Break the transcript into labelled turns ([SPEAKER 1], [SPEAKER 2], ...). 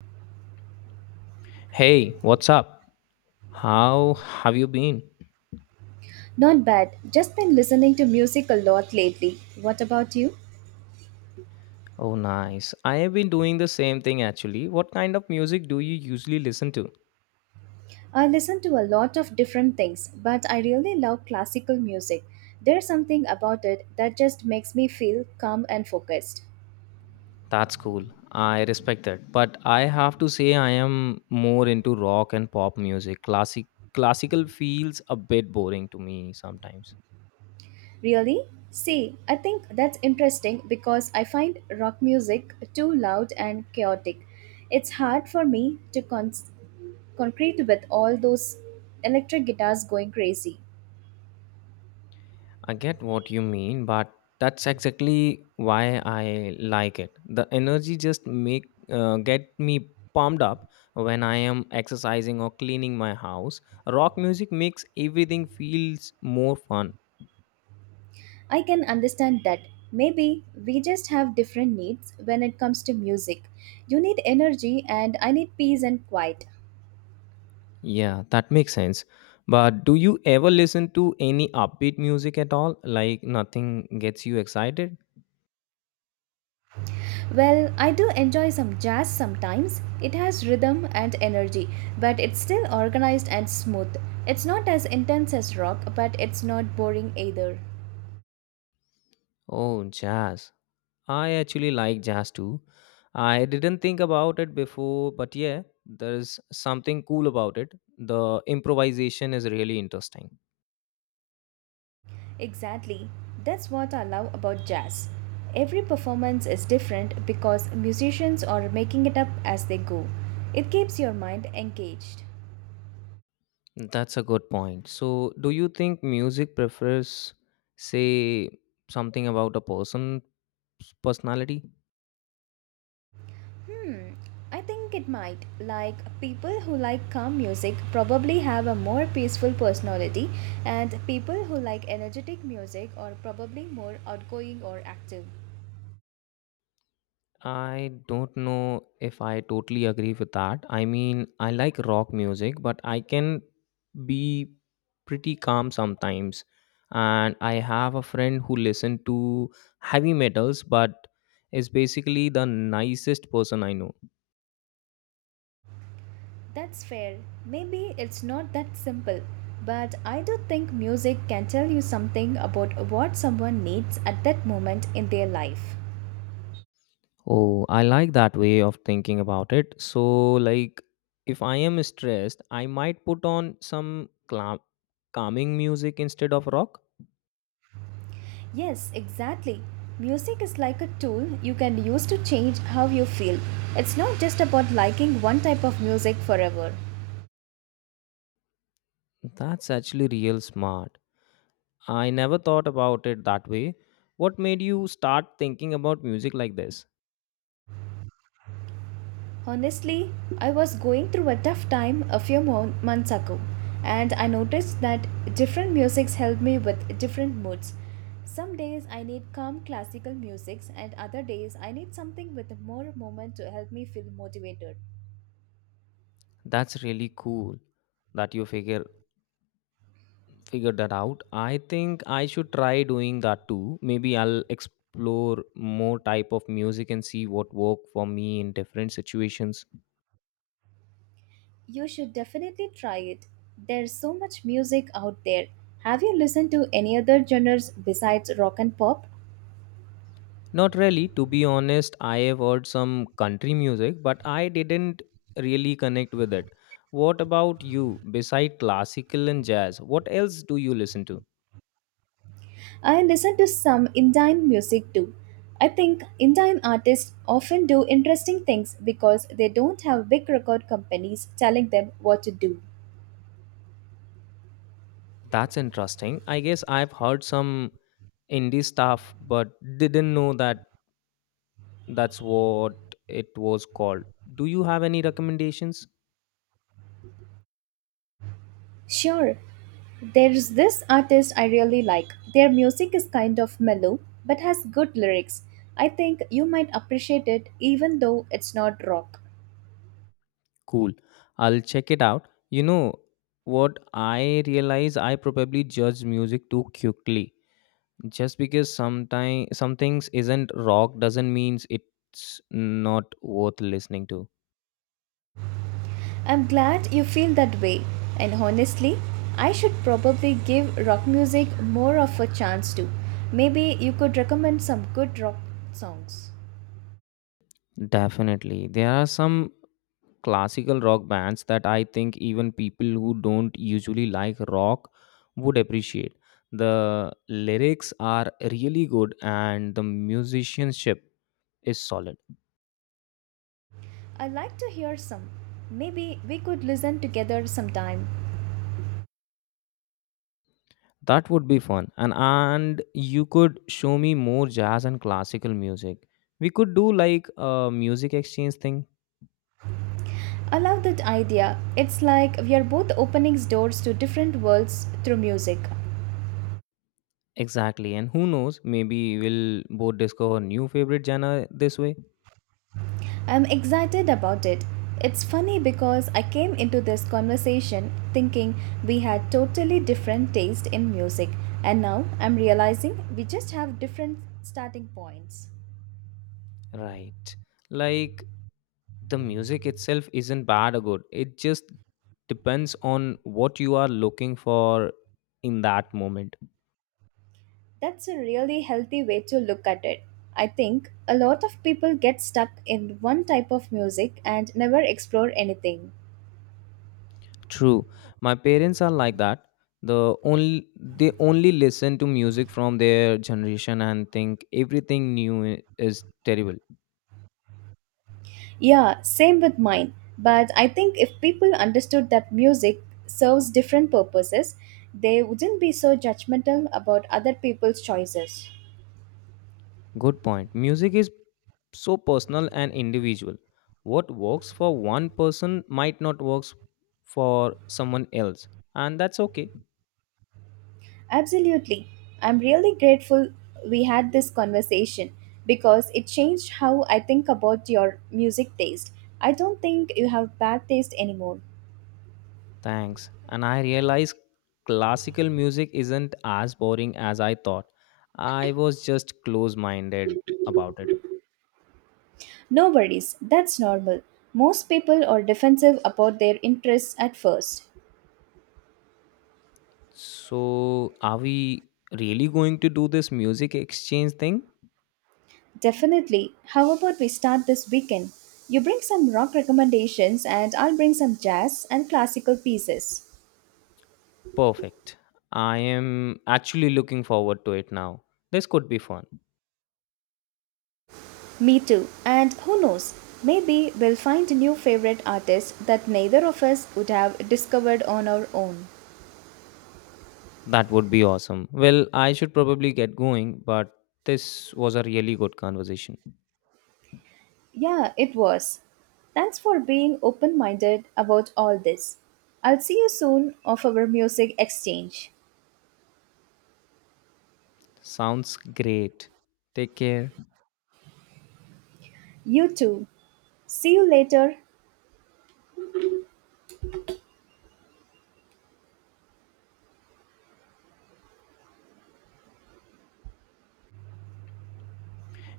[SPEAKER 1] Hey, what's up? How have you been?
[SPEAKER 2] Not bad. Just been listening to music a lot lately. What about you?
[SPEAKER 1] Oh, nice. I have been doing the same thing actually. What kind of music do you usually listen to?
[SPEAKER 2] I listen to a lot of different things, but I really love classical music. There's something about it that just makes me feel calm and focused.
[SPEAKER 1] That's cool. I respect that. But I have to say I am more into rock and pop music. Classical feels a bit boring to me sometimes.
[SPEAKER 2] Really? See, I think that's interesting because I find rock music too loud and chaotic. It's hard for me to concrete with all those electric guitars going crazy.
[SPEAKER 1] I get what you mean, but that's exactly why I like it. The energy just make get me pumped up when I am exercising or cleaning my house. Rock music makes everything feels more fun.
[SPEAKER 2] I can understand that. Maybe we just have different needs when it comes to music. You need energy, and I need peace and quiet.
[SPEAKER 1] Yeah, that makes sense. But do you ever listen to any upbeat music at all? Like nothing gets you excited?
[SPEAKER 2] Well, I do enjoy some jazz sometimes. It has rhythm and energy, but it's still organized and smooth. It's not as intense as rock, but it's not boring either.
[SPEAKER 1] Oh, jazz. I actually like jazz too. I didn't think about it before, but yeah, there is something cool about it. The improvisation is really interesting.
[SPEAKER 2] Exactly. That's what I love about jazz. Every performance is different because musicians are making it up as they go. It keeps your mind engaged.
[SPEAKER 1] That's a good point. So, do you think music prefers, say, something about a person's personality?
[SPEAKER 2] Hmm, I think it might. Like, people who like calm music probably have a more peaceful personality, and people who like energetic music are probably more outgoing or active.
[SPEAKER 1] I don't know if I totally agree with that. I mean, I like rock music, but I can be pretty calm sometimes. And I have a friend who listens to heavy metals, but is basically the nicest person I know.
[SPEAKER 2] That's fair. Maybe it's not that simple, but I do think music can tell you something about what someone needs at that moment in their life.
[SPEAKER 1] Oh, I like that way of thinking about it. So, like, if I am stressed, I might put on some calming music instead of rock.
[SPEAKER 2] Yes, exactly. Music is like a tool you can use to change how you feel. It's not just about liking one type of music forever.
[SPEAKER 1] That's actually real smart. I never thought about it that way. What made you start thinking about music like this?
[SPEAKER 2] Honestly, I was going through a tough time a few months ago, and I noticed that different musics help me with different moods. Some days I need calm classical music, and other days I need something with more movement to help me feel motivated.
[SPEAKER 1] That's really cool that you figured that out. I think I should try doing that too. Maybe I'll explore more type of music and see what work for me in different situations.
[SPEAKER 2] You should definitely try it. There's so much music out there. Have you listened to any other genres besides rock and pop?
[SPEAKER 1] Not really, to be honest, I have heard some country music, but I didn't really connect with it. What about you? Beside classical and jazz, what else do you listen to?
[SPEAKER 2] I listen to some Indian music too. I think Indian artists often do interesting things because they don't have big record companies telling them what to do.
[SPEAKER 1] That's interesting. I guess I've heard some indie stuff, but didn't know that that's what it was called. Do you have any recommendations?
[SPEAKER 2] Sure, there's this artist I really like. Their music is kind of mellow but has good lyrics. I think you might appreciate it even though it's not rock.
[SPEAKER 1] Cool. I'll check it out. You know what? I realize I probably judge music too quickly. Just because sometimes some things isn't rock doesn't means it's not worth listening to.
[SPEAKER 2] I'm glad you feel that way, and honestly, I should probably give rock music more of a chance too. Maybe you could recommend some good rock songs.
[SPEAKER 1] Definitely. There are some classical rock bands that I think even people who don't usually like rock would appreciate. The lyrics are really good and the musicianship is solid.
[SPEAKER 2] I like to hear some. Maybe we could listen together sometime.
[SPEAKER 1] That would be fun. And you could show me more jazz and classical music. We could do like a music exchange thing.
[SPEAKER 2] I love that idea. It's like we are both opening doors to different worlds through music.
[SPEAKER 1] Exactly. And who knows, maybe we'll both discover new favorite genre this way.
[SPEAKER 2] I'm excited about it. It's funny because I came into this conversation thinking we had totally different taste in music, and now I'm realizing we just have different starting points.
[SPEAKER 1] Right. Like the music itself isn't bad or good, it just depends on what you are looking for in that moment.
[SPEAKER 2] That's a really healthy way to look at it. I think a lot of people get stuck in one type of music and never explore anything.
[SPEAKER 1] True, my parents are like that. The only they only listen to music from their generation and think everything is terrible.
[SPEAKER 2] Yeah, same with mine. But I think if people understood that music serves different purposes, they wouldn't be so judgmental about other people's choices.
[SPEAKER 1] Good point. Music is so personal and individual. What works for one person might not works for someone else, and that's okay.
[SPEAKER 2] Absolutely. I'm really grateful we had this conversation because it changed how I think about your music taste. I don't think you have bad taste anymore.
[SPEAKER 1] Thanks. And I realized classical music isn't as boring as I thought. I was just close minded about it.
[SPEAKER 2] No worries, that's normal. Most people are defensive about their interests at first.
[SPEAKER 1] So, are we really going to do this music exchange thing?
[SPEAKER 2] Definitely. How about we start this weekend? You bring some rock recommendations, and I'll bring some jazz and classical pieces.
[SPEAKER 1] Perfect. I am actually looking forward to it now. This could be fun.
[SPEAKER 2] Me too. And who knows? Maybe we'll find new favorite artists that neither of us would have discovered on our own.
[SPEAKER 1] That would be awesome. Well, I should probably get going, but this was a really good conversation.
[SPEAKER 2] Yeah, it was. Thanks for being open minded about all this. I'll see you soon of our music exchange.
[SPEAKER 1] Sounds great. Take care.
[SPEAKER 2] You too. See you later.